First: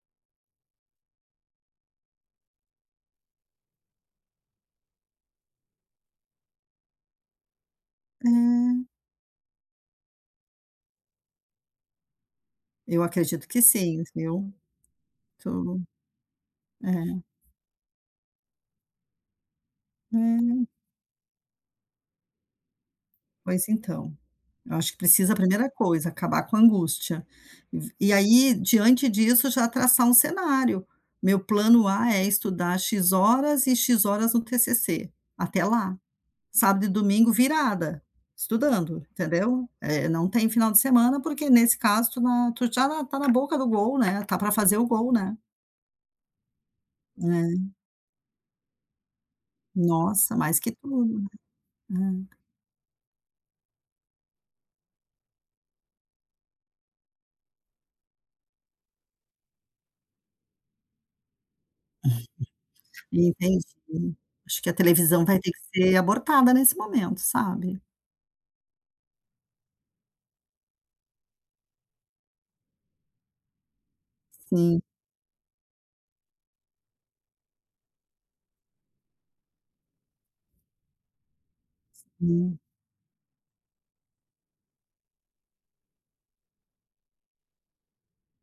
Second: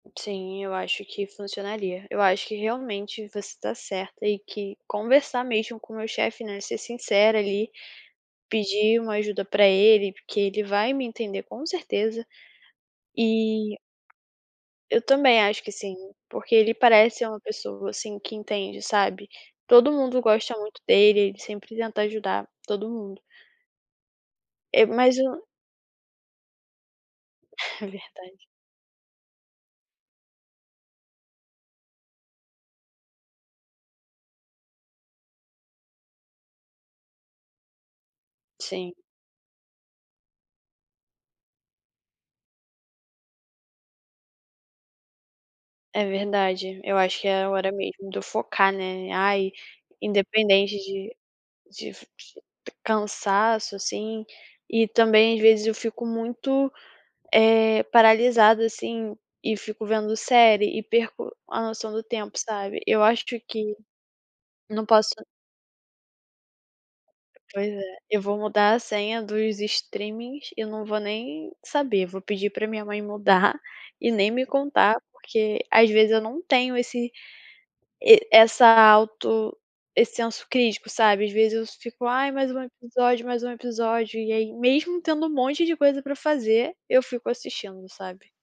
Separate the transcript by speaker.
Speaker 1: Sim, eu acho que funcionaria. Eu acho que realmente você está certa e que conversar mesmo com meu chefe, né, ser sincera ali,
Speaker 2: Hum.
Speaker 1: pedir uma ajuda para ele, porque ele vai me entender, com certeza,
Speaker 2: Eu acredito que
Speaker 1: e
Speaker 2: sim, viu.
Speaker 1: Eu também acho que
Speaker 2: Tô
Speaker 1: sim, porque ele
Speaker 2: é.
Speaker 1: parece uma pessoa, assim, que entende, sabe, todo mundo gosta
Speaker 2: Hum.
Speaker 1: muito dele, ele sempre tenta ajudar todo mundo.
Speaker 2: Mas, então, eu
Speaker 1: É,
Speaker 2: acho que
Speaker 1: mas
Speaker 2: precisa a
Speaker 1: o
Speaker 2: primeira coisa, acabar com a angústia.
Speaker 1: É
Speaker 2: Vo e
Speaker 1: verdade.
Speaker 2: aí, diante disso já traçar um cenário, meu plano A, é estudar X horas e X horas no TCC, até lá. Sábado e domingo virada,
Speaker 1: Sim.
Speaker 2: estudando, entendeu? É, não tem final de semana, porque nesse caso tu não tu já na está na boca do gol, né, está para fazer o gol, né.
Speaker 1: É verdade, eu acho que é a hora
Speaker 2: É.
Speaker 1: mesmo de eu focar, né. Ai,
Speaker 2: Nossa, mais que
Speaker 1: independente de
Speaker 2: tudo,
Speaker 1: de fi
Speaker 2: né.
Speaker 1: [unintelligible] cansaço, assim, e também, às vezes, eu fico muito, eh, paralisada, assim, e fico vendo série e perco a noção do tempo, sabe, eu acho
Speaker 2: Entendi.
Speaker 1: que
Speaker 2: Acho que a
Speaker 1: não posso
Speaker 2: televisão vai ter que ser abortada nesse momento,
Speaker 1: Pois
Speaker 2: sabe.
Speaker 1: é, eu vou mudar a senha dos streamings e não vou nem saber, vou pedir para minha mãe mudar e nem me
Speaker 2: Sim.
Speaker 1: contar. Porque, às vezes, eu não tenho esse e essa auto esse senso crítico, sabe, às vezes, eu fico: "Ai, mais
Speaker 2: Sim.
Speaker 1: um episódio, mais um episódio", e aí mesmo tendo um monte de coisa para fazer, eu fico assistindo, sabe.